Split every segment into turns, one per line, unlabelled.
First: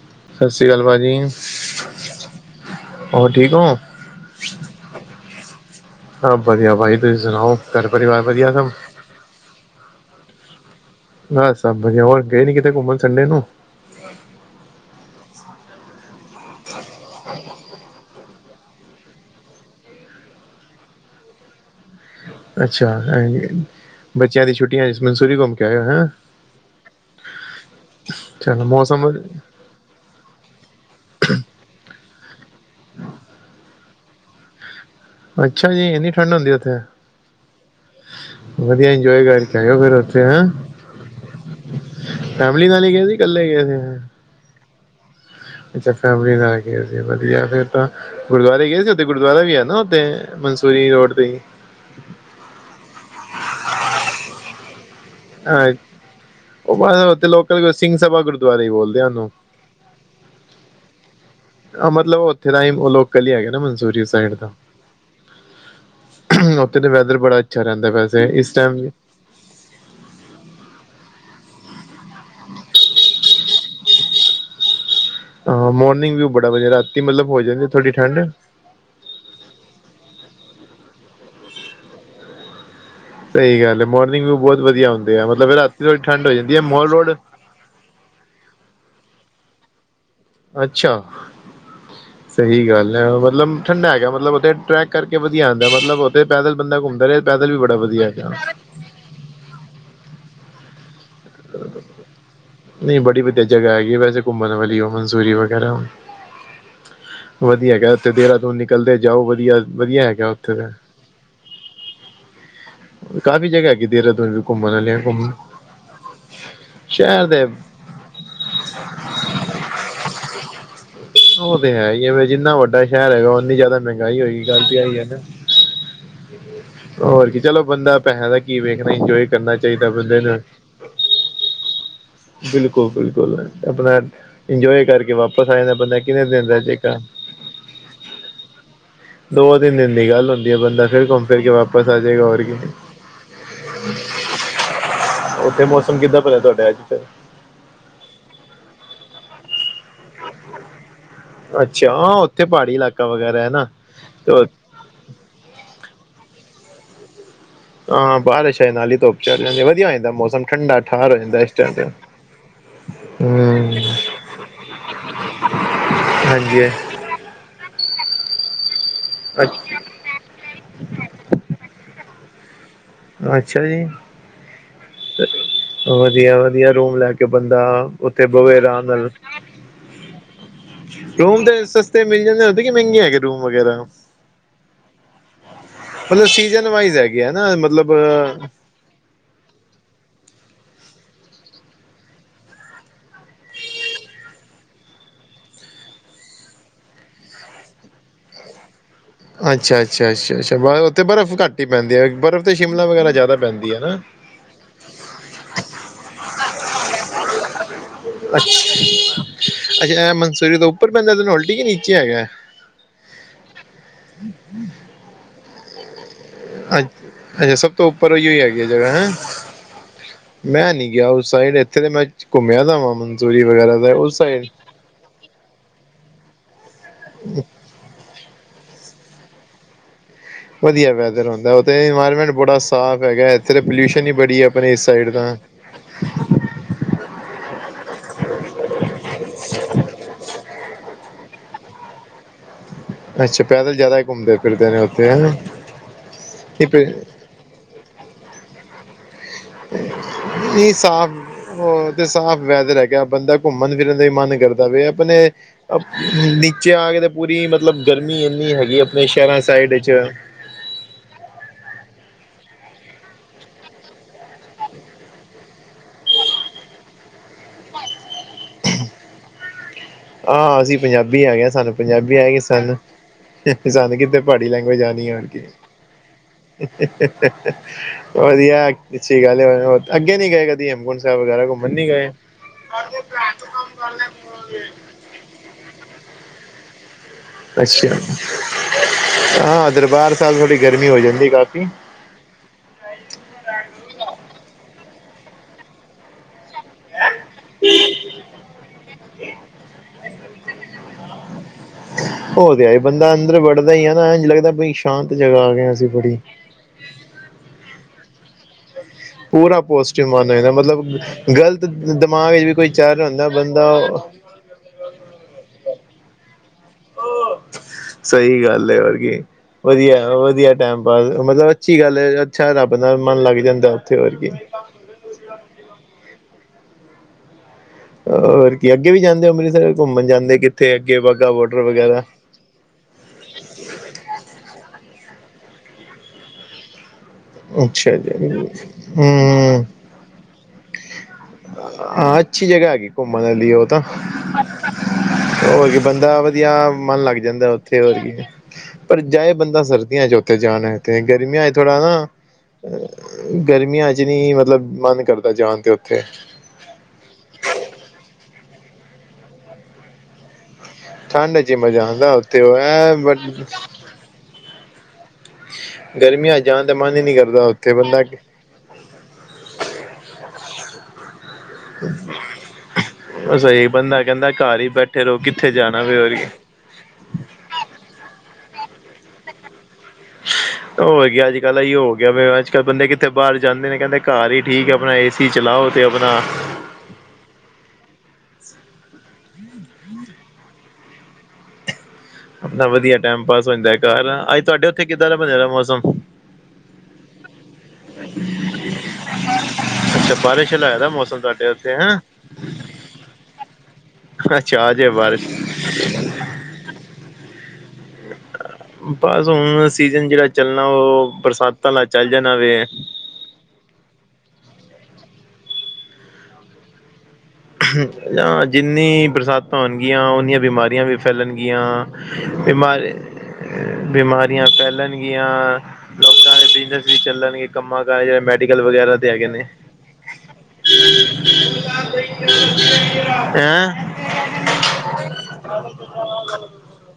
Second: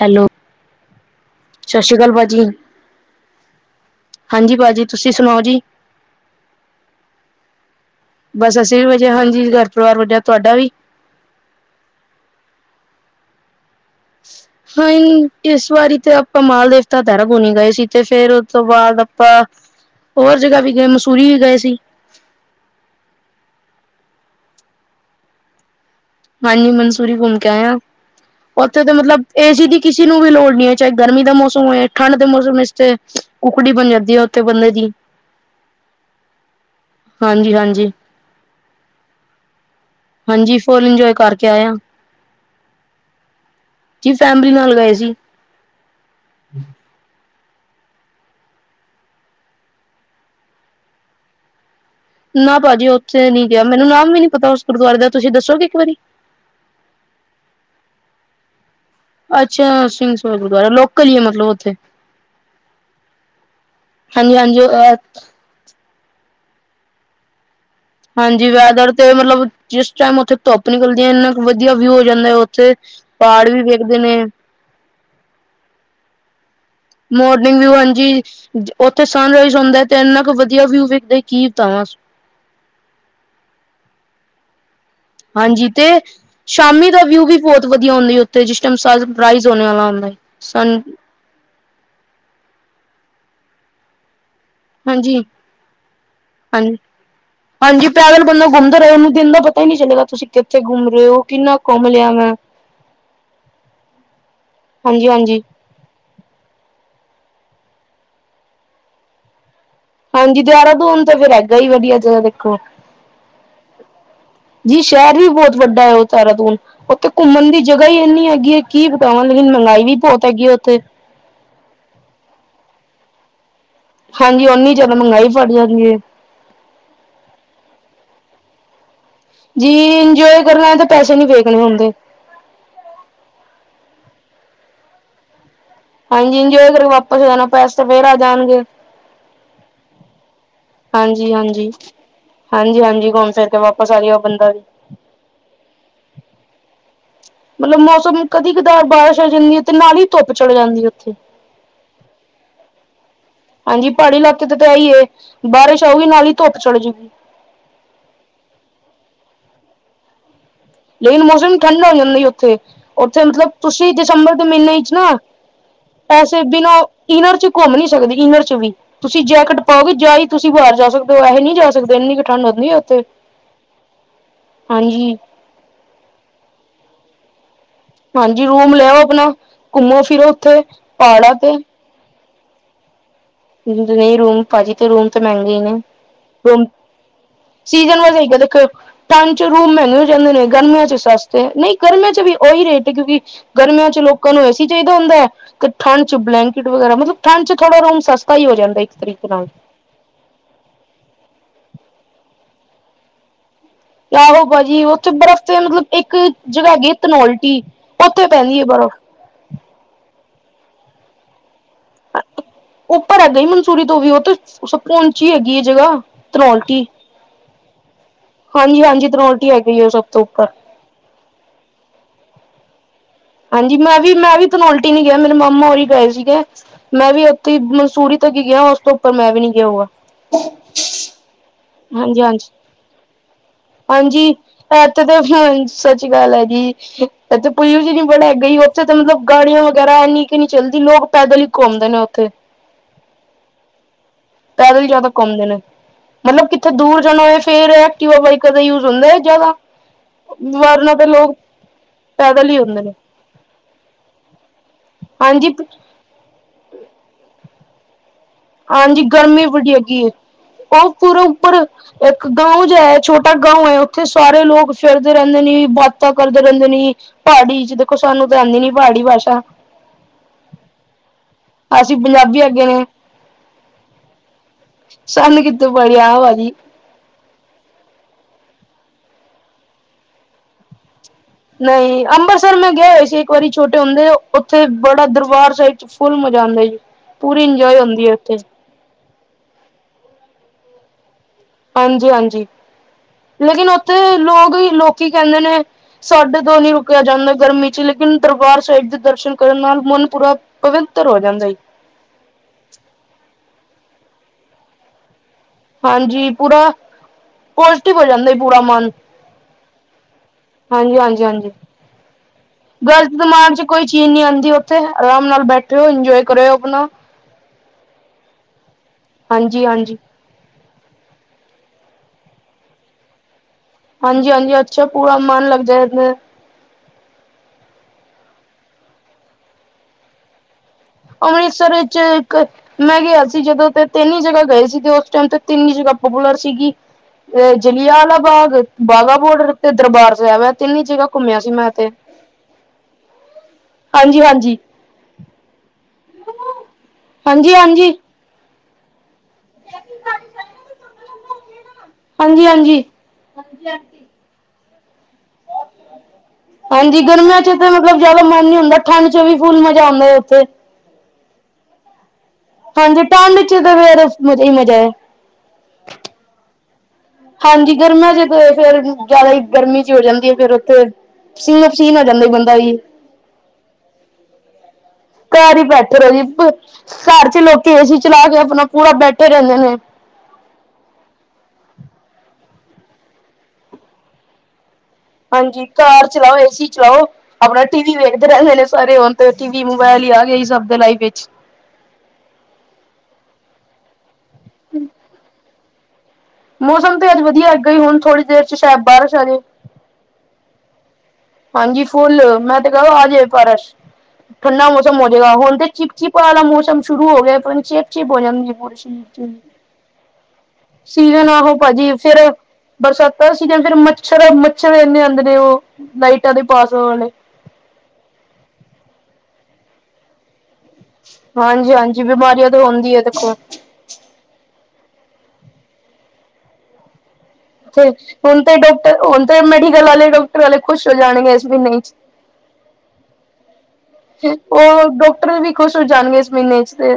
Hello.
ਸਤਿ ਸ਼੍ਰੀ ਅਕਾਲ ਭਾਜੀ।
ਸਤਿ ਸ਼੍ਰੀ ਅਕਾਲ ਭਾਜੀ।
ਹੋਰ ਠੀਕ ਓ?
ਹਾਂਜੀ ਭਾਜੀ, ਤੁਸੀਂ ਸੁਣਾਓ ਜੀ?
ਸਭ ਵਧੀਆ ਭਾਈ ਤੁਸੀਂ ਸੁਣਾਓ ਘਰ ਪਰਿਵਾਰ ਵਧੀਆ
ਬਸ
ਸਭ?
ਅਸੀਂ ਵੀ ਹਾਂਜੀ ਘਰ ਪਰਿਵਾਰ ਵੱਡਾ ਤੁਹਾਡਾ ਵੀ?
ਬਸ ਸਭ ਵਧੀਆ ਹੋਰ ਗਏ ਨੀ ਕਿਤੇ ਘੁੰਮਣ ਸੰਡੇ ਨੂੰ?
[inaudible] ਹਾਂ, ਇਸ ਵਾਰੀ ਤੇ ਆਪਾਂ ਮਾਲਦੇਵਤਾ ਦਾਹਿਹਰਾਗੁਨੀ ਗਏ ਸੀ ਤੇ ਫੇਰ ਉਸ ਤੋਂ ਬਾਅਦ ਆਪਾਂ ਹੋਰ ਜਗ੍ਹਾ ਵੀ ਗਏ ਮਨਸੂਰੀ ਵੀ ਗਏ ਸੀ।
ਅੱਛਾ ਬੱਚਿਆਂ ਦੀ ਛੁੱਟੀਆਂ ਹੋਈ ਸੀ ਮਨਸੂਰੀ ਘੁੰਮ ਕੇ ਆਏ ਓ ਹੈ।
ਹਾਂਜੀ ਮਨਸੂਰੀ ਘੁੰਮ ਕੇ ਆਏ ਆ
ਚਲੋ
ਉੱਥੇ ਤਾਂ
ਮੌਸਮ
ਮਤਲਬ ਏ ਸੀ ਦੀ ਕਿਸੇ ਨੂੰ ਵੀ ਲੋੜ ਨੀ ਐ ਚਾਹੇ ਗਰਮੀ ਦਾ ਮੌਸਮ ਹੋਏ, ਠੰਢ ਦੇ ਮੌਸਮ ਵਿੱਚ ਤੇ ਕੁੱਕੜੀ ਬਣ ਜਾਂਦੀ ਐ ਉੱਥੇ ਬੰਦੇ ਦੀ।
ਅੱਛਾ ਜੀ ਇੰਨੀ ਠੰਢ ਹੁੰਦੀ ਐ ਉੱਥੇ?
ਹਾਂਜੀ ਹਾਂਜੀ।
ਵਧੀਆ ਇੰਜੋਏ ਕਰਕੇ ਆਇਓ ਫੇਰ ਉੱਥੇ ਹੈ।
ਹਾਂਜੀ, ਫੁੱਲ ਇੰਜੋਏ ਕਰਕੇ ਆਏ ਹਾਂ,
ਫੈਮਲੀ ਨਾਲ ਈ ਗਏ ਸੀ ਕੱਲੇ ਗਏ ਸੀ?
ਜੀ ਫੈਮਿਲੀ ਨਾਲ ਗਏ ਸੀ।
ਅੱਛਾ ਫੈਮਿਲੀ ਨਾਲ ਗਏ ਸੀ ਵਧੀਆ ਫਿਰ ਤਾਂ ਗੁਰਦਆਰੇ ਗਏ ਸੀ ਗੁਰਦੁਆਰਾ ਵੀ ਆ ਨਾ? ਤੇ ਮਨਸੂਰੀ ਰੋਡ ਤੇ ਈ।
ਨਾ ਭਾਜੀ ਉੱਥੇ ਨੀ ਗਿਆ ਮੈਨੂੰ ਨਾਮ ਵੀ ਨੀ ਪਤਾ ਉਸ ਗੁਰਦੁਆਰੇ ਦਾ ਤੁਸੀਂ ਦੱਸੋਗੇ
ਅ
ਇੱਕ ਵਾਰੀ?
ਉਹ [unintelligible] ਲੋਕਲ ਸਿੰਘ ਸਭਾ ਗੁਰਦੁਆਰੇ ਈ ਬੋਲਦੇ ਉਹਨੂੰ
ਅੱਛਾ ਸਿੰਘ ਸਭਾ ਗੁਰਦੁਆਰਾ ਲੋਕਲ ਈ ਆ ਮਤਲਬ ਉੱਥੇ।
ਹਾਂ ਮਤਲਬ ਉੱਥੇ ਦਾ ਹੀ ਉਹ ਲੋਕਲ ਹੀ ਹੈਗਾ ਨਾ ਮਨਸੂਰੀ ਸਾਈਡ
ਹਾਂਜੀ
ਦਾ
ਹਾਂਜੀ ਅ,
ਉੱਥੇ ਤਾਂ ਵੈਦਰ ਬੜਾ ਅੱਛਾ ਰਹਿੰਦਾ ਵੈਸੇ
ਹਾਂਜੀ
ਇਸ ਟਾਈਮ
ਵੈਦਰ ਤੇ ਮਤਲਬ ਜਿਸ ਟਾਈਮ ਉੱਥੇ ਧੁੱਪ ਨਿਕਲਦੀ ਐ ਇੰਨਾ ਕੁ ਵਧੀਆ ਵਿਊ ਹੋ ਜਾਂਦਾ ਉੱਥੇ ਪਹਾੜ ਵੀ ਵੇਖਦੇ ਨੇ।
ਹਾਂ, ਮੋਰਨਿੰਗ ਵੀਊ ਬੜਾ ਵਧੀਆ ਲੱਗਦਾ।
ਮੋਰਨਿੰਗ ਵਿਊ ਹਾਂਜੀ। ਉੱਥੇ ਸਨਰਾਈਜ਼ ਹੁੰਦਾ ਤੇ ਇੰਨਾ ਕ ਵਧੀਆ ਵਿਊ ਵੇਖਦਾ ਕੀ ਬਤਾਵਾਂ।
ਸਈ ਗੱਲ ਐ ਮੋਰਨਿੰਗ ਵੀ ਬਹੁਤ ਵਧੀਆ ਹੁੰਦੇ ਆ ਮਤਲਬ
ਹਾਂਜੀ
ਰਾਤੀ
ਤੇ
ਥੋੜੀ ਠੰਡ ਹੀ ਜਾਂਦੀ ਐ ਮੋਲ
ਸ਼ਾਮੀ ਦਾ
ਰੋਡ
ਵਿਊ ਵੀ ਬਹੁਤ ਵਧੀਆ ਹੁੰਦੀ ਉੱਥੇ ਜਿਸ ਟਾਈਮ ਸਨ ਰਾਈਜ਼ ਆ ਹੋਣੇ ਵਾਲਾ ਹੁੰਦਾ। ਸਨ
ਅੱਛਾ ਸਹੀ ਗੱਲ ਐ ਮਤਲਬ ਠੰਡਾ ਹੈਗਾ ਮਤਲਬ ਉੱਥੇ ਟਰੈਕ ਕਰਕੇ
ਹਾਂਜੀ
ਵਧੀਆ ਆਂਦਾ ਮਤਲਬ ਉੱਥੇ ਪੈਦਲ
ਹਾਂਜੀ
ਬੰਦਾ ਘੁੰਮਦਾ ਰਵੇ ਪੈਦਲ ਵੀ ਬੜਾ ਵਧੀਆ ਹੈਗਾ।
ਉੱਧਰ ਉਹਨੂੰ ਦਿਨ ਦਾ ਪਤਾ ਈ ਨੀ ਚਲੇਗਾ ਤੁਸੀਂ ਕਿੱਥੇ ਘੁੰਮ ਰੇ ਓ।
ਨਹੀਂ ਬੜੀ ਵਧੀਆ ਜਗਾ ਹੈਗੀ ਵੈਸੇ ਘੁੰਮਣ ਵਾਲੀ ਓ
ਹਾਂਜੀ
ਮਨਸੂਰੀ
ਹਾਂਜੀ
ਵਗੈਰਾ। ਵਧੀਆ ਹੈਗਾ ਦੇਹਰਾਦੂਨ ਨਿਕਲਦੇ ਜਾਓ ਵਧੀਆ। ਵਧੀਆ ਹੈਗਾ
ਹਾਂਜੀ
ਉੱਥੇ ਦਾ
ਦੇਹਰਾਦੂਨ ਤੇ ਫਿਰ ਹੈਗਾ ਈ ਵਧੀਆ ਜਗ੍ਹਾ ਦੇਖੋ।
ਕਾਫ਼ੀ ਜਗ੍ਹਾ ਹੈਗੀ ਦੇਹਰਾਦੂਨ ਵੀ ਘੁੰਮਣ
ਜੀ
ਆਲੀਆਂ
ਸ਼ਹਿਰ ਵੀ
ਘੁੰਮ-
ਬਹੁਤ ਵੱਡਾ ਹੈ ਦੇਹਰਾਦੂਨ ਉੱਥੇ ਘੁੰਮਣ ਦੀ ਜਗਾ ਈ ਇੰਨੀ ਹੈਗੀ ਐ ਕੀ ਬਤਾਵਾਂ ਲੇਕਿਨ ਮਹਿੰਗਾਈ ਵੀ ਬਹੁਤ ਹੈਗੀ ਐ ਉੱਥੇ
ਉਹ ਤੇ ਹੈ ਹੀ ਹੈਵੇ ਜਿੰਨਾ ਵੱਡਾ ਸ਼ਹਿਰ ਹੈਗਾ ਉਨੀ ਜ਼ਿਆਦਾ ਮਹਿੰਗਾਈ ਹੋਏਗੀ ਗੱਲ ਤੇ ਐਹੀ ਹੈਨਾ-
ਬੜੀਆਂ ਜੇ-
ਹੋਰ ਕੀ ਚਲੋ ਬੰਦਾ ਪੈਸੇ ਦਾ ਕੀ ਵੇਖਣਾ ਇੰਜੋਏ- ਕਰਨਾ
ਜੀ
ਚਾਹੀਦਾ ਬੰਦੇ ਨੂੰ
ਇੰਜੋਏ ਕਰਨਾ ਤਾਂ ਪੈਸੇ ਨੀ ਵੇਖਣੇ ਹੁੰਦੇ-
ਬਿਲਕੁਲ ਬਿਲਕੁਲ ਆਪਣਾ ਇੰਜੋਏ ਕਰਕੇ ਵਾਪਸ ਆ ਜਾਂਦਾ ਬੰਦਾ- ਕਿੰਨੇ
ਹਾਂਜੀ
ਦਿਨ ਰਹਿ
ਇੰਜੋਏ ਕਰਕੇ
ਜਾਏਗਾ
ਵਾਪਸ ਜਾਣਾ ਪੈਸੇ ਤਾਂ ਫੇਰ ਆ ਜਾਣਗੇ-
ਦੋ ਤਿੰਨ ਦਿਨ ਦੀ ਗੱਲ ਹੁੰਦੀ- ਜੇ ਬੰਦਾ ਫਿਰ ਘੁੰਮ
ਹਾਂਜੀ
ਫਿਰ ਕੇ
ਹਾਂਜੀ
ਵਾਪਸ ਆ ਜਾਏਗਾ ਹੋਰ ਕੀ-
ਹਾਂਜੀ ਹਾਂਜੀ ਘੁੰਮ ਫਿਰ ਕੇ ਵਾਪਸ ਆ ਜਾਏਗਾ ਬੰਦਾ ਵੀ
ਉੱਥੇ ਮੌਸਮ ਕਿੱਦਾਂ ਭਰਿਆ ਤੁਹਾਡਾ ਅੱਜ ਫਿਰ
ਮਤਲਬ ਮੌਸਮ ਕਦੀ ਕਦਾਰ ਬਾਰਿਸ਼ ਆ ਜਾਂਦੀ ਹੈ ਤੇ ਨਾਲ ਹੀ ਧੁੱਪ ਚੱਲ ਜਾਂਦੀ ਹੈ ਉੱਥੇ-
ਅੱਛਾ, ਹਾਂ ਉੱਥੇ ਪਹਾੜੀ ਇਲਾਕਾ ਵਗੈਰਾ- ਨਾ
ਹਾਂਜੀ ਪਹਾੜੀ ਇਲਾਕੇ ਤੇ ਤਾਂ ਹੈ ਹੀ ਬਾਰਿਸ਼ ਆਊਗੀ ਨਾਲ ਹੀ ਧੁੱਪ ਚੜਜੂ-
ਹਾਂ ਬਾਰਿਸ਼ ਹੈ ਨਾਲ ਹੀ ਧੁੱਪ ਚੜ ਜਾਂਦੀ ਵਧੀਆ ਹੋ ਜਾਂਦਾ ਮੌਸਮ ਠੰਡਾ- ਠਾਰ ਹੋ
ਲੇਕਿਨ
ਜਾਂਦਾ ਇਸ
ਮੌਸਮ
ਟਾਈਮ ਤੇ
ਠੰਢਾ ਹੋ ਜਾਂਦਾ ਉੱਥੇ ਉੱਥੇ ਮਤਲਬ
ਹਮ
ਤੁਸੀਂ ਦਸੰਬਰ ਦੇ ਮਹੀਨੇ ਵਿੱਚ ਨਾ- ਐਸੇ
ਹਾਂਜੀ
ਬਿਨਾਂ ਇਨਰ 'ਚ ਘੁੰਮ ਨੀ ਸਕਦੇ ਇਨਰ 'ਚ ਵੀ ਤੁਸੀਂ
ਅੱਛ
ਜੈਕਟ ਪਾਓਗੇ ਜਾਹੀ- ਤੁਸੀਂ ਬਾਹਰ ਜਾ ਸਕਦੇ ਹੋ ਇਹ ਨਹੀਂ ਜਾ ਸਕਦੇ ਇੰਨੀ ਕੁ ਠੰਡ ਲੱਗਣੀ ਉੱਥੇ-
ਅੱਛਾ ਜੀ-
ਹਾਂਜੀ-
ਵਧੀਆ ਵਧੀਆ ਰੂਮ ਲੈ ਕੇ- ਇਕ ਬੰਦਾ ਉੱਥੇ
ਹਾਂਜੀ
ਬਵੇ
ਰੂਮ
ਆਰਾਮ
ਲੈਓ
ਨਾਲ
ਆਪਣਾ ਘੁੰਮੋ ਫਿਰੋ ਉੱਥੇ ਪਹਾੜਾਂ
ਰੂਮ
ਤੇ
ਦੇ ਸ- ਸਸਤੇ ਮਿਲ ਜਾਂਦੇ ਉਹਦੀ ਮਹਿੰਗੇ ਹੈਗੇ- ਰੂਮ ਵਗੈਰਾ
ਨਹੀਂ ਰੂਮ ਭਾਜੀ ਤੇ ਰੂਮ ਤੇ ਮਹਿੰਗੇ ਹੀ ਨੇ-
ਮਤਲਬ
ਰੂਮ
ਸੀਜਨ ਵਾਈਜ਼ ਹੈਗੇ ਐ ਨਾ ਮਤਲਬ-
ਟੈਂਟ 'ਚ ਰੂਮ ਲੈ ਲਓ ਜੇ ਲੈਨੇ ਗਰਮੀਆਂ 'ਚ ਸਸਤੇ ਨਹੀਂ ਗਰਮੀਆਂ 'ਚ ਵੀ ਉਹੀ ਰੇਟ ਕਿਉਂਕਿ- ਗਰਮੀਆਂ 'ਚ ਲੋਕਾਂ ਨੂੰ ਏਸੀ ਚਾਹੀਦਾ ਹੁੰਦਾ ਹੈ ਤੇ ਠੰਡ 'ਚ ਬਲੈਂਕਿਟ ਵਗੈਰਾ ਮਤਲਬ ਠੰਡ 'ਚ ਥੋੜਾ ਰੂਮ ਸ- ਸਸਤਾ ਹੀ ਹੋ ਜਾਂਦਾ ਇੱਕ- ਤਰੀਕੇ ਨਾਲ
ਅੱਛਾ ਅੱਛਾ ਅੱਛਾ ਅੱਛਾ ਪਰ ਉੱਥੇ ਬਰਫ਼ ਘੱਟ ਹੀ ਪੈਂਦੀ ਹੈ ਬਰਫ਼ ਤੇ ਸ਼ਿਮਲਾ ਵਗੈਰਾ ਜ਼ਿਆਦਾ ਪੈਂਦੀ ਹੈਨਾ
ਆਹੋ ਭਾਜੀ ਉੱਥੇ ਬਰਫ਼ ਤੇ ਮਤਲਬ ਇੱਕ ਜਗ੍ਹਾ ਹੈਗੀ ਧਨੋਲਟੀ ਉੱਥੇ ਪੈਂਦੀ ਹੈ ਬਰਫ਼-
ਅੱਛਾ ਇਹ ਮਨਸੂਰੀ ਤੋਂ ਉੱਪਰ ਪੈਂਦਾ ਧਨੋਲਟੀ ਕੇ ਨੀਚੇ ਹੈਗਾ-
ਉਪਰ ਹੈਗਾ ਮਨਸੂਰੀ ਤੋਂ ਵੀ ਉਹ ਤੇ ਸਭ ਤੋਂ ਪਹੁੰਚੀ ਹੈਗੀ ਇਹ ਜਗ੍ਹਾ ਤਨੋਲਟੀ-
ਅੱਛਾ ਸਭ ਤੋਂ ਉੱਪਰ ਹੀ ਹੀ ਹੈਗੀ ਜਗ੍ਹਾ
ਹਾਂਜੀ
ਹੈਂ
ਧਨੋਲਟੀ ਹੈਗੀ ਹੈ ਸਭ ਤੋਂ ਉੱਪਰ
ਮੈਂ ਨਹੀਂ ਗਿਆ ਉਸ- ਸਾਈਡ ਇੱਥੇ ਤੇ ਮੈਂ ਘੁੰਮਿਆ ਦਾਵਾ ਮ-
ਹਾਂਜੀ ਮੈਂ ਵੀ ਮੈਂ ਵੀ ਤਨੋਲਟੀ ਨੀ ਗਿਆ ਮੇਰੇ ਮਾਮਾ ਹੋਰੀ ਗਏ ਸੀਗੇ ਮੈਂ ਵੀ ਉੱਥੇ ਮਨਸੂਰੀ- ਉੱਪਰ ਤੱਕ ਗਿਆ ਉਸ ਤੋਂ ਉੱਪਰ ਮੈਂ ਵੀ ਨਹੀਂ ਗਿਆ ਹੋਊਗਾ-
ਵਧੀਆ ਵੈਦਰ ਹੁੰਦਾ ਉੱਥੇ
ਹਾਂਜੀ
ਇਨਵਾਇਰਮੈਂਟ
ਹਾਂਜੀ।
ਬੜਾ ਸਾਫ਼ ਹੈਗਾ ਇੱਥੇ ਤਾਂ ਪੋਲਿਊਸ਼ਨ ਹੀ ਬੜੀ ਹੈ ਆਪਣੇ ਇਸ ਸਾਈਡ ਤਾਂ-
ਸੱਚੀ ਗੱਲ ਹੈ ਜੀ ਇੱਥੇ ਪੂਲਿਊਸਨ ਨੀ ਬੜਾ ਹੈਗਾ ਉੱਥੇ ਤਾਂ ਮਤਲਬ ਗਾੜੀਆਂ ਵਗੈਰਾ ਇਨੀ ਕਿ- ਚਲਦੀ ਲੋਕ ਪੈਦਲ ਹੀ ਘੁੰਮਦੇ ਨੇ ਉੱਥੇ-
ਅੱਛਾ ਪੈਦਲ ਜ਼ਿਆਦਾ ਘੁੰਮਦੇ- ਫਿਰਦੇ ਨੇ
ਪੈਦਲ
ਉੱਥੇ
ਜ਼ਿਆਦਾ
ਹੈਨਾ।
ਘੁੰਮਦੇ ਨੇ ਮਤਲਬ ਕਿੱਥੇ ਦੂਰ ਜਾਣਾ ਹੋਏ ਫਿਰ ਐ- ਤੇ ਓ ਬਾਈਕਾਂ ਦਾ ਯੂਜ ਹੁੰਦਾ ਹੈ ਜ਼ਿਆਦਾ-
ਨੀ
ਵਰਨਾ ਤੇ ਲੋਕ
ਸਾਫ਼- ਉਹ ਤੇ ਸਾਫ਼
ਪੈਦਲ ਹੀ
ਵੈਦਰ
ਹੁੰਦੇ ਨੇ
ਹੈਗਾ ਬੰਦਾ ਘੁੰਮਣ ਫਿਰਨ ਦਾ ਹੀ ਮਨ ਕਰਦਾ ਵੇ ਆਪਣੇ-
ਹਾਂਜੀ।
ਨੀਚੇ ਆ ਕੇ ਤਾਂ ਪੂਰੀ ਮਤਲਬ ਗਰਮੀ ਇੰਨੀ ਹੈਗੀ
ਹਾਂਜੀ
ਆਪਣੇ ਸ਼ਹਿਰਾਂ
ਗਰਮੀ
ਸਾਈਡ
ਬੜੀ
ਵਿਚ-
ਹੈਗੀ ਏ। ਉਹ ਪੂਰੇ ਉੱਪਰ- ਇੱਕ ਗਾਉ ਜਿਹਾ ਹੈ ਛੋਟਾ ਗਾਉਂ ਹੈ ਉੱਥੇ ਸਾਰੇ ਲੋਕ ਫਿਰਦੇ ਰਹਿੰਦੇ ਨੇ ਬਾਤਾਂ ਕਰਦੇ ਰਹਿੰਦੇ ਨੇ- ਪਹਾੜੀ ਚ, ਦੇਖੋ ਸਾਨੂੰ ਤਾਂ ਆਂਦੀ ਨੀ ਪਹਾੜੀ ਭਾਸ਼ਾ-
ਹਾਂ ਅਸੀਂ ਪੰਜਾਬੀ ਹੈਗੇ ਆਂ, ਸਾਨੂੰ
ਅਸੀਂ
ਪੰਜਾਬੀ ਆਏਗੀ
ਹੈਗੇ
ਸਾਨੂੰ
ਨੇ।
ਸਾਨੂੰ ਕਿਥੇ ਪਹਾੜੀ ਲੈਂਗੁਏਜ ਆਉਣੀ ਆੜ
ਸਾਨੂੰ
ਕੇ
ਕਿੱਥੋਂ ਪੜੀ ਆ ਭਾਜੀ
ਵਧੀਆ, ਅੱਛੀ ਗੱਲ ਹੈ, ਅੱਗੇ ਨੀ ਗਏ ਕਦੀ ਹੇਮਕੁਟ ਸਾਹਿਬ ਵਗੈਰਾ ਘੁੰਮਣ ਨੀ
ਨਹੀਂ
ਗਏ
ਅੰਮ੍ਰਿਤਸਰ ਨਾ ਗਏ ਅਸੀ ਥੋੜੇ ਛੋਟੇ ਹੁੰਦੇ ਆ, ਉੱਥੇ ਬੜਾ ਦਰਬਾਰ ਸਾਹਿਬ ਚ ਫੁੱਲ ਮਜ਼ਾ ਆਉਦਾ ਜੀ ਪੂਰੀ ਇੰਜੋਏ
ਅੱਛਾ,
ਹੁੰਦੀ ਹੈ ਉੱਥੇ
ਹਾਂ ਦਰਬਾਰ ਸਾਹਿਬ ਥੋ੍ਹੀ ਗਰਮੀ ਹੋ ਜਾਂਦੀ ਕਾਫੀ
ਹਾਂਜੀ ਹਾਂਜੀ ਲੇਕਿਨ ਉੱਥੇ ਲੋਕ ਲੋਕੀ ਕਹਿੰਦੇ ਨੇ ਸਾਡੇ ਤੋਂ ਨੀ ਰੁਕਿਆ ਜਾਂਦਾ ਗਰਮੀ ਚ, ਲੇਕਿਨ ਦਰਬਾਰ ਸਾਹਿਬ ਦੇ ਦਰਸ਼ਨ ਕਰਨ ਨਾਲ ਮਨ ਪੂਰਾ ਪਵਿੱਤਰ ਹੋ ਜਾਂਦਾ ਈ
ਉਹ ਤੇ ਹੈ ਈ, ਬੰਦਾ ਅੰਦਰ ਵੜਦਾ ਹੀ ਐ ਨਾ ਐਂਜ ਲੱਗਦਾ ਬਈ ਸ਼ਾਂਤ ਜਗ੍ਹਾਹ
ਹਾਂਜੀ ਪੂਰਾ ਪੋਜ਼ਟਿਵ ਹੋ ਜਾਂਦਾ ਪੂਰਾ ਮਨ
ਪੂਰਾ ਪੋਜ਼ਟਿਵ ਮਨ ਹੋ ਜਾਂਦਾ, ਮਤਲਬ
ਹਾਂਜੀ ਹਾਂਜੀ ਹਾਂਜੀ
ਗ਼ਲਤ ਦਿਮਾਗ ਚ ਵੀ ਕੋਈ ਚਲ ਰੇਯਾ ਹੁੰਦਾ, ਬੰਦਾ
ਉਥੇ ਆਰਾਮ ਨਾਲ ਬੈਠੇਓ ਇੰਜੋਏ ਕਰਿਓ ਆਪਣਾ
ਸਹੀ ਗੱਲ ਐ, ਹੋਰ ਕੀ
ਹਾਂਜੀ ਹਾਂਜੀ
ਵਧੀਆ ਵਧੀਆ ਟਾਈਮ ਪਾਸ, ਮਤਲਬ ਅੱਛੀ ਗੱਲ ਹੈ ਅੱਛਾ ਰੱਬ ਦਾ ਮਨ ਲੱਗ ਜਾਂਦਾ ਉੱਥੇ ਹੋਰ ਕੀ
ਹਾਂਜੀ ਹਾਂਜੀ ਅੱਛਾ ਪੂਰਾ ਮਨ ਲੱਗ ਜਾਏ ਫਿਰ
ਹੋਰ ਕੀ, ਅੱਗੇ ਵੀ ਜਾਂਦੇ ਹੋ ਅੰਮ੍ਰਿਤਸਰ ਘੁੰਮਣ ਜਾਂਦੇ ਕਿੱਥੇ ਅੱਗੇ ਵਾਹਗਾ ਬੋਡਰ
ਅੰਮ੍ਰਿਤਸਰ ਵਿੱਚ
ਵਗੈਰਾ
ਇੱਕ ਮੈਂ ਗਿਆ ਸੀ ਜਦੋਂ ਤੇ ਤਿੰਨ ਜਗ੍ਹਾਹ ਗਏ ਸੀ, ਤੇ ਉਸ ਟਾਈਮ ਤੇ ਤਿੰਨ ਜਗ੍ਹਾਹ ਪਪੂਲਰ ਸੀਗੀ ਤੇ ਜਲਿਆਂ
ਅੱਛਾ
ਵਾਲਾ
ਜੀ
ਬਾਗ, ਵਾਘਾ ਬੋਡਰ
ਹਮ
ਤੇ ਦਰਬਾਰ ਸਾਹਿਬ, ਐ ਤਿੰਨ ਈ ਜਗ੍ਹਾਹ ਘੁੰਮਿਆ ਸੀ ਮੈਂ ਇਥੇ
ਹਾਂ ਅੱਛੀ ਜਗਾਹ ਹੈਗੀ ਘੁੰਮਣ ਦੇ ਲਈ ਉਹ ਤਾਂ
ਹਾਂਜੀ ਹਾਂਜੀ,
ਹੋਰ ਕੀ ਬੰਦਾ ਵਧੀਆ ਮਨ ਲੱਗ ਜਾਂਦਾ
ਹਾਂਜੀ
ਉੱਥੇ
ਹਾਂਜੀ,
ਹੋਰ ਕੀ ਪਰ ਜਾਏ ਬੰਦਾ ਸਰਦੀਆਂ ਚ ਉੱਥੇ ਜਾਣਾ ਤੇ ਗਰਮੀਆਂ ਹੈ ਥੋੜ੍ਹਾ ਨਾ
ਹਾਂਜੀ ਹਾਂਜੀ।
ਗਰਮੀਆਂ ਚ ਨੀ ਮਤਲਬ ਮਨ ਕਰਦਾ ਜਾਣ ਤੇ ਉੱਥੇ
ਹਾਂਜੀ ਗਰਮੀਆਂ ਚ ਤਾਂ ਮਤਲਬ ਜ਼ਿਆਦਾ ਮਨ ਨੀ ਹੁੰਦਾ ਠੰਡ ਚ ਵੀ ਖੂਬ ਮਜ਼ਾ ਆਉਂਦਾ ਹੈ ਉੱਥੇ
ਠਾਂਡਾ ਚ ਈ ਮਜ਼ਾ ਆਂਦਾ ਉਥੇ
ਹਾਂਜੀ ਠੰਡ ਚ ਤੇ ਫੇਰ ਮਜ਼ਾ ਈ ਮਜ਼ਾ ਐ
ਗਰਮੀਆਂ ਚ ਜਾਣ ਤੇ ਮਨ ਹੀ ਨੀ ਕਰਦਾ ਉੱਥੇ
ਹਾਂਜੀ
ਬੰਦਾ
ਗਰਮੀਆਂ ਚ ਫੇਰ ਜਿਆਦਾ ਹੀ ਗਰਮੀ ਜੀ ਹੋ ਜਾਂਦੀ ਹੈ ਫੇਰ ਉੱਥੇ ਪਸੀਨੋ ਪਸੀਨ ਹੋ ਜਾਂਦਾ ਬੰਦਾ ਵੀ
ਉਹ ਸਹੀ ਐ, ਬੰਦਾ ਕਹਿੰਦਾ ਘਰ ਹੀ ਬੈਠੇ ਰਹੋ ਕਿੱਥੇ
ਘਰ ਹੀ
ਜਾਣਾ ਵ
ਬੈਠੇ
ਉ
ਰਹੋ ਜੀ ਘਰ ਚ ਲੋਕੀ, ਏ ਸੀ ਚਲਾ ਕੇ ਆਪਣਾ ਪੂਰਾ ਬੈਠੇ ਰਹਿੰਦੇ ਨੇ
ਹੋ ਗਿਆ ਅੱਜ ਕੱਲ੍ਹ ਈ ਹੋ ਗਯਾ, ਅੱਜ ਕੱਲ੍ਹ ਬੰਦੇ ਕਿੱਥੇ ਬਾਹਰ ਜਾਂਦੇ ਨੇ ਕਹਿੰਦੇ ਘਰ ਹੀ ਠੀਕ ਆ ਆਪਣਾ ਏ
ਹਾਂਜੀ ਕਾਰ ਚਲਾਓ ਏਸੀ ਚਲਾਓ ਆਪਣਾ ਟੀ ਵੀ ਵੇਖਦੇ ਰਹਿੰਦੇ ਨੇ ਸਾਰੇ, ਹੁਣ ਤੇ ਟੀ ਵੀ ਮੋਬਾਇਲ ਹੀ ਆ ਗਏ ਹੀ ਸਭਦੇ ਲਾਈਫ ਵਿੱਚ
ਆਪਣਾ ਵਧੀਆ ਟਾਈਮ ਪਾਸ ਹੋ ਜਾਂਦਾ ਘਰ ਨਾ, ਅੱਜ ਤੁਹਾਡੇ ਉੱਥੇ ਕਿੱਦਾਂ ਦਾ ਬਣੇ ਦਾ ਮੌਸਮ
ਮੌਸਮ ਤੇ ਅੱਜ ਵਧੀਯਾ ਹੈਗਾ ਹੀ, ਹੁਣ ਥੋੜ੍ਹੀ ਦੇਰ ਚ ਸ਼ਾਇਦ ਬਾਰਸ਼ ਆ ਜਾਏ
ਅੱਛਾ ਬਾਰਿਸ਼ ਆਲਾ ਹੋਇਦਾ ਮੌਸਮ ਤੁਹਾ
ਹਾਂਜੀ ਫੁੱਲ, ਮੈਂ ਤੇ ਕਹਾਂ ਆ ਜਾਯੇ ਇਕ ਵਾਰ ਬਾਰਿਸ਼
ਅੱਛਾ
ਠੰਡਾ
ਆ ਜੇ
ਮੌਸਮ ਹੋ
ਬਾਰਿਸ਼
ਜਾਏਗਾ, ਹੁਣ ਤੇ ਚਿਪ ਚਿਪ ਵਾਲਾ ਮੌਸਮ ਸ਼ੁਰੂ ਹੋ ਗਿਆ ਪਰ ਚਪ ਚਿਪ ਚਿਪ ਹੋ ਜਾਂਦੀ ਹੈ ਮੌਸਮ ਇਚ,
ਬਸ ਹੁਣ ਸੀਜਨ ਜਿਹੜਾ ਚੱਲਣਾ ਉਹ
ਸੀਜਨ ਆਹੋ
ਬਰਸਾਤਾਂ ਦਾ
ਭਾਜੀ
ਚੱਲ
ਫੇਰ
ਜਾਣਾ ਵੇ
ਬਰਸਾਤੀ ਤਾਂ ਅਸੀ ਕੇਹਾ ਫਿਰ ਮੱਛਰ, ਮੱਛਰ ਇੰਨੇ ਆਉਂਦੇ ਨੇ ਉਹ ਲਾਈਟਾਂ ਦੇ ਪਾਸ ਹੋਣ ਵਾਲੇ
ਜਿੰਨੀ ਬਰਸਾਤਾਂ ਹੋਣਗੀਆਂ ਉਨੀਆਂ ਬਿਮਾਰੀਆਂ [unintelligible]
ਹਾਂਜੀ-ਹਾਂਜੀ ਬਿਮਾਰੀਆਂ ਤਾਂ ਹੁੰਦੀ ਹੈ ਦੇਖੋ
ਬਿਮਾਰੀਆਂ ਫੈਲਨਗੀਆਂ, ਡੋਕਟਰਾਂ ਦੇ ਬਿਜਨਸ ਵੀ ਚੱਲਨਗੇ।
ਹੁਨ ਤੇ ਡੋਕਟਰ ਹੁਨ ਤੇ ਮੈਡੀਕਲ ਵਾਲੇ ਡਾਕਟਰ ਵਾਲੇ ਖੁਸ਼ ਹੋ ਜਾਨਗੇ ਏਸ ਮੀਨੇ ਚ।
ਹੈਂ।
ਓ ਡੋਕਟਰ ਵੀ ਖੁਸ਼ ਹੋ ਜਾਨਗੇ ਏਸ ਮੀਨੇ ਚ ਤੇ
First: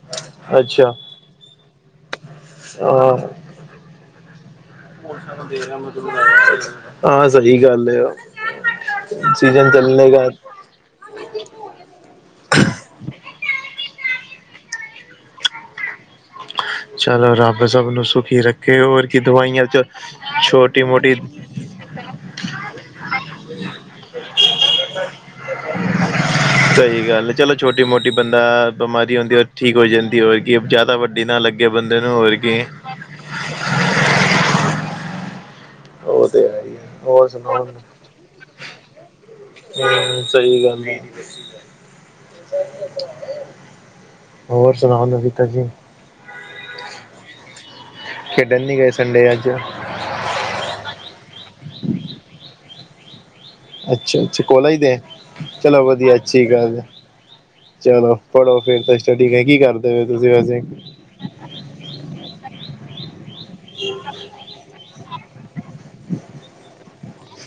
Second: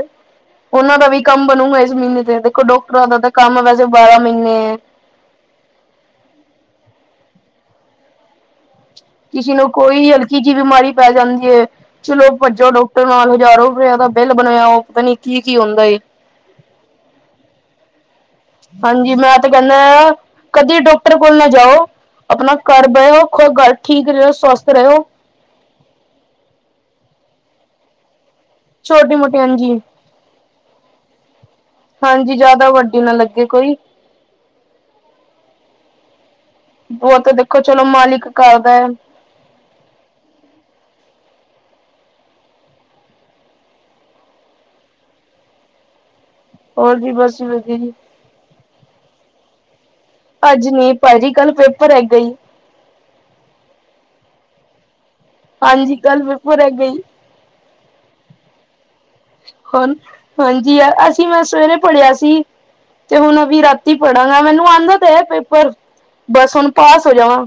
ਅੱਛਾ
ਓਨਾਂ ਦਾ ਵੀ ਕੰਮ ਬਨੂਗਾ ਏਸ ਮੀਨੇ ਤੇ ਦੇਖੋ ਡਾਕਟਰਾਂ
ਹਾਂ
ਦਾ ਤਾਂ ਕੰਮ ਐ ਵੈਸੇ ਬਾਰਾਂ ਮੀਨੇ ਐ।
ਹਾਂ ਸਈ ਗੱਲ ਏ ਆ।
ਕਿਸੀ ਨੂੰ ਕੋਈ ਹਲਕੀ ਜੀ ਬਿਮਾਰੀ ਪੈ ਜਾਂਦੀ ਐ। ਚਲੋ ਭੱਜੋ ਡੋਕਟਰ ਨਾਲ ਹਜ਼ਾਰੋ ਰੁਪਇਆ ਦਾ ਬਿੱਲ ਬਨਾਇਆ ਓ ਪਤਾ ਨੀ ਕੀ-ਕੀ ਹੁੰਦਾ ਏ।
ਚਲੋ ਰੱਬ ਸਬ ਨੂੰ ਸੁਖੀ ਰੱਖ
ਹਾਂਜੀ ਮੈਂ ਤਾਂ ਕੈਂਨਾ ਕਦੀ
ਛੋਟੀ
ਡੋਕਟਰ
ਮੋਟੀ
ਕੋਲ ਨਾ ਜਾਓ। ਆਪਨਾ ਘਰ ਬਹੋ ਘਰ ਠੀਕ ਰਹੋ ਔਰ ਸਵਸਥ ਰਓ।
ਸਈ ਗੱਲ ਏ ਚਲੋ ਛੋਟੀ ਮੋਟੀ ਬੰਦਾ
ਛੋਟੀ
ਬਮਾਰੀ ਹੁੰਦੀ
ਮੋਟੀ
ਏ ਠੀਕ
ਹਾਂਜੀ
ਹੋ ਜਾਂਦੀ ਹੋਰ ਕਿ ਜ਼ਾਦਾ ਵੱਡ
ਹਾਂਜੀ ਜਾਦਾ ਵੱਡੀ ਨਾ ਲੱਗੇ ਕੋਈ
ਓ ਤੇ ਹੈ ਈ ਐ।
ਓ ਤਾਂ ਦੇਖੋ ਚਲੋ ਮਾਲਿਕ ਕਰਦੈ।
ਹੂੰ ਸਈ ਗੱਲ ਐ। ਹੋਰ ਸਨਾਓ ਨਵੀ ਤਾਜੀ
ਹੋਰ ਜੀ ਬਸ ਵਦੀਆ ਜੀ।
ਖੇਡਨ ਨੀ ਗਏ ਸੰਡੇ ਐ ਅੱਜ।
ਅੱਜ ਨੀ ਭਾਜੀ ਕੱਲ ਪੇਪਰ ਹੈਗਾ ਈ।
ਅੱਛਾ-ਅੱਛਾ ਕੋਲੇਜ ਦੇ, ਚਲੋ
ਹਾਂਜੀ
ਵਦੀਆ
ਕੱਲ
ਅੱਛੀ
ਪੇਪਰ
ਗੱਲ ਐ।
ਹੈਗਾ ਈ
ਚਲੋ ਪੜ੍ਹੋ ਫੇਰ ਤਾਂ ਸਟੱਡੀ ਕੀ-ਕੀ ਕਰਦੇ ਹੋ ਤੁਸੀਂ ਵੈਸੇ
ਪੜਿਆ ਸੀ ਤੇ ਹੁਨ ਅਬੀ ਰਾਤੀ ਪੜਾਂਗਾ ਮੈਨੂੰ ਆਂਦਾ ਤੇ ਹੈ ਪੇਪਰ, ਬਸ ਹੁਨ ਪਾਸ ਹੋ ਜਾਵਾਂ।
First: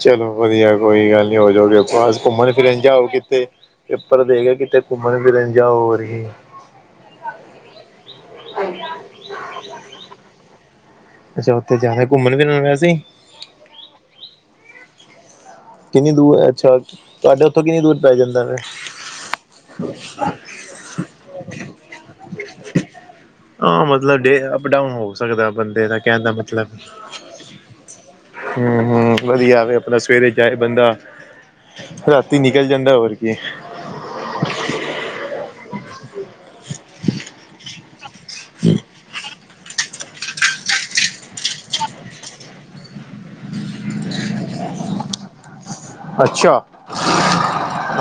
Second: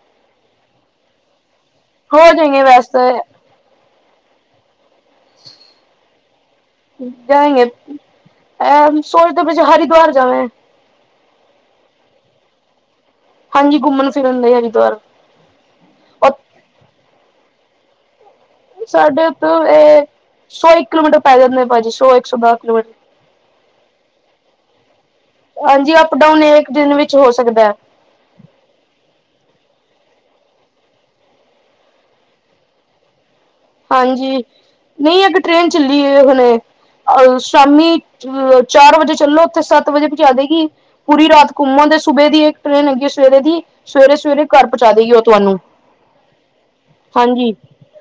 ਚਲੋ ਵਦੀਆ ਕੋਈ ਗੱਲ ਨੀ ਹੋਜੋਗੇ ਪਾਸ
ਹੋ
ਘੁੰਮਨ
ਜਾਏਂਗੇ
ਫਿਰਨ ਜਾਓ
ਵੈਸੇ
ਕਿਤੇ। ਪੇਪਰ ਦੇ ਕੇ ਕਿਤੇ ਘੁੰਮਣ ਫਿਰਨ ਜਾਓ ਹੋਰ ਕੀ
ਜਾਏਂਗੇ ਐਹ ਸੋਚਦੇ ਪਏ ਸੀ ਹਰੀਦਵਾਰ ਜਾਮੇਂ।
ਅੱਛਾ ਓਥੇ ਜਾਨੈ ਘੁੰਮਨ ਫਿਰਨ ਵੈਸੇ ਈ।
ਹਾਂਜੀ ਘੁੰਮਨ ਫਿਰਨ ਲਈ ਹਰੀਦਵਾਰ।
ਕਿੰਨੀ ਦੂਰ ਅੱਛਾ, ਤੁਆਡੇ ਓਥੋਂ ਕਿੰਨੀ ਦੂਰ ਪੈ ਜਾਂਦਾ ਵੇ।
ਸਾਡੇ ਓਥੋਂ ਏਹ ਸੌ ਇੱਕ ਕਿਲੋਮੀਟਰ ਪੈ ਜਾਂਦਾ ਭਾਜੀ ਸੌ ਇੱਕ ਸੌ ਦਸ ਕਿਲੋਮੀਟਰ।
ਹਾਂ ਮਤਲਬ ਡੇ ਅਪ ਡਾਊਨ ਹੋ ਸਕਦਾ ਬੰਦੇ
ਹਾਂਜੀ
ਦਾ
ਅਪ
ਕਹਿਣ
ਡਾਊਨ ਏਕ ਦਿਨ ਵਿੱਚ ਹੋ ਸਕਦੈ।
ਹੂੰ-ਹੂੰ ਵਦੀਆ ਵੀ ਆਪਨਾ ਸਵੇਰੇ ਪਿਆ ਰਏ ਬੰਦਾ ਰਾਤੀ ਨਿਕਲ ਜਾਂਦਾ ਹੋਰ ਕੀ
ਹਾਂਜੀ ਨਈ ਇੱਕ ਟ੍ਰੇਨ ਚੱਲੀ ਏ ਹੁਨੇ ਸ਼ਾਮੀ ਅ ਚਾਰ ਵਜੇ ਚੱਲੋ ਓਥੇ ਸੱਤ ਵਜੇ ਪੁਚਾ ਦੇਗੀ। ਪੂਰੀ ਰਾਤ ਘੁਮੋ ਤੇ ਸੁੂਬੇ ਦੀ ਇੱਕ ਟ੍ਰੇਨ ਹੈਗੀ ਏ ਸਵੇਰੇ ਦੀ ਸਵੇਰੇ ਸਵੇਰੇ ਘਰ ਪੁਚਾ ਦੇਗੀ ਓ ਤੁਆਨੂੰ।
ਅੱਛਾ,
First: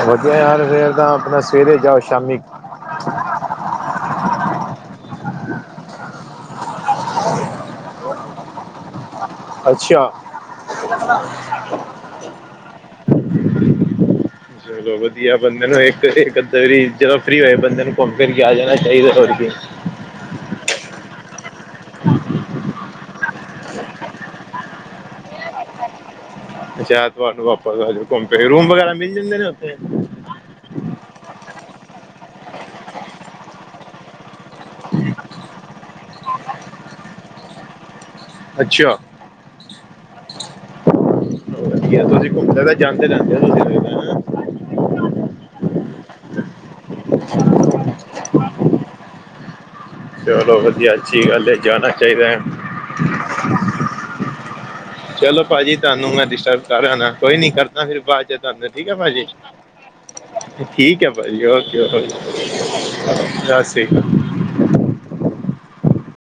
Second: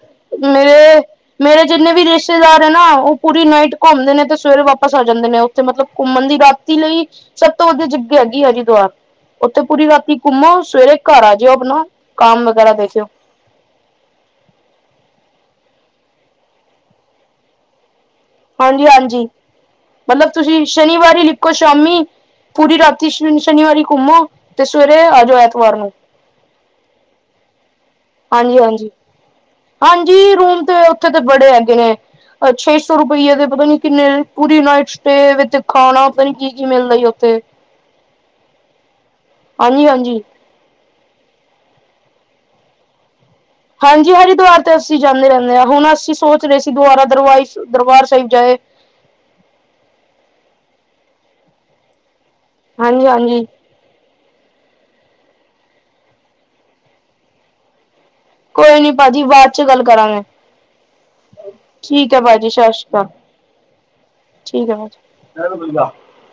ਵਦੀਆ ਯਾਰ ਫੇਰ ਤਾਂ ਆਪਨਾ ਸਵੇਰੇ ਜਾਓ ਸ਼ਾਮੀ
ਹਨਾ ਆਓ ਪੂਰੀ ਨਾਈਟ ਘੁਮਦੇ ਨੇ ਤੇ ਸਵੇਰੇ ਵਾਪਸ ਆ ਜਾਂਦੇ ਨੇ ਓਥੇ ਮਤਲਬ ਘੁੰਮਣ ਦੀ ਰਾਤੀ ਲਈ ਸਬ ਤੋਂ ਵਦੀਆ ਜਗਾ ਹੈਗੀ ਐ ਹਰੀਦੁਆਰ। ਓਥੇ ਪੂਰੀ
ਅੱਛਾ
ਰਾਤੀ ਘੁੰਮੋ ਸਵੇਰੇ ਘਰ ਆ ਜਾਓ ਆਪਨਾ ਕੰਮ ਵਗੈਰਾ ਦੇਖ ਲਿਓ।
ਚਲੋ ਵਦੀਆ ਬੰਦੇ ਨੂੰ ਇੱਕ ਅੱਦੇ ਵਾਰੀ ਜਦ ਫਰੀ ਹੋਏ ਬੰਦੇ ਨੂੰ ਏਧਰ ਈ ਆਜਾ
ਹਾਂਜੀ
ਚਾਈਦਾ
ਹਾਂਜੀ
ਹੋਰ ਕੀ
ਮਤਲਬ ਤੁਸੀਂ ਸ਼ਨੀਵਾਰ ਈ ਨਿਕੋ ਸ਼ਾਮੀ ਕੂਰੀ ਰਾਤੀ ਸ਼ਨੀਵਾਰੀ ਘੁੰਮੋ ਤੇ ਸਵੇਰੇ ਆਜੋ ਐਤਵਾਰ ਨੂੰ
ਅਛਾ ਐਤਵਾਰ ਨੂੰ ਵਾਪਸ ਆਜੋ
ਹਾਂਜੀ -ਹਾਂਜੀ- ਹਾਂਜੀ ਜੀ ਰੂਮ ਤੇ ਔਥੇ ਤੇ ਬੜੇ ਹੈਗੇ ਨੇ ਛੇ ਸੌ ਰੁਪਈਯੇ ਦੇ ਪਤਾ ਨੀ ਕਿੰਨੇ ਪੂਰੀ ਨਾਈਟ ਸਟੇ ਵਿਦ ਖਾਣਾ ਪਤਾ ਨ ਕੀ ਕੀ ਮਿਲਦਾ ਈ ਔਥੇ
ਅੱਛਾ
ਹਾਂਜੀ- ਹਾਂਜੀ
ਵਧੀਆ ਤੁਸੀਂ ਘੁੰਮ ਸਕ ਤਾਂ ਜਾਂਦੇ ਜਾਂਦੇ ਹੋ ਤੁ [unintelligible]
ਹਂਜੀ ਹਰਿਦੁਆਰ ਤੇ ਅਸੀਂ ਜਾਂਨੇ ਰੈਨੇ ਆ। ਹੁਣ ਅਸੀਂ ਸੋਚ ਰੇ ਸੀ ਦੁਆਾਰਾ ਦਰਇਫ ਦਰਬਾਰ ਸਾਹਿਬ ਜਾਏ
ਚਲੋ ਵਧੀਆ ਅੱਛੀ ਗੱਲ ਏ ਜਾਨਾ ਚਾਈਦਾ
ਹਾਂਜੀ-ਹਾਂਜੀ।
ਚਲੋ ਭਾਜੀ ਤਾਨੂੰ ਮੈਂ ਡਿਸਟਰਬ ਕਰ ਰਿਯਾ ਹੋਨਾ ਕੋਈ ਨੀ ਕਰਦਾ ਫੇਰ ਬਾਦ ਚ ਤੁਹਾਨੂੰ
ਕੋਈ
ਠੀਕ
ਨੀ
ਹੈ
ਭਾਜੀ ਬਾਅ ਚ ਗੱਲ ਕਰਾਂਗੇ।
ਠੀਕ ਐ ਬਾਈ ਔਕੇ ਬਈ
ਠੀਕ ਹੈ ਭਾਜੀ ਸਤਿ ਸ਼੍ਰੀ ਅਕਾਲ
ਸਾਸੀ ਕਾਲ।
ਠੀਕ ਐ ਭਾਜੀ। [unintelligible]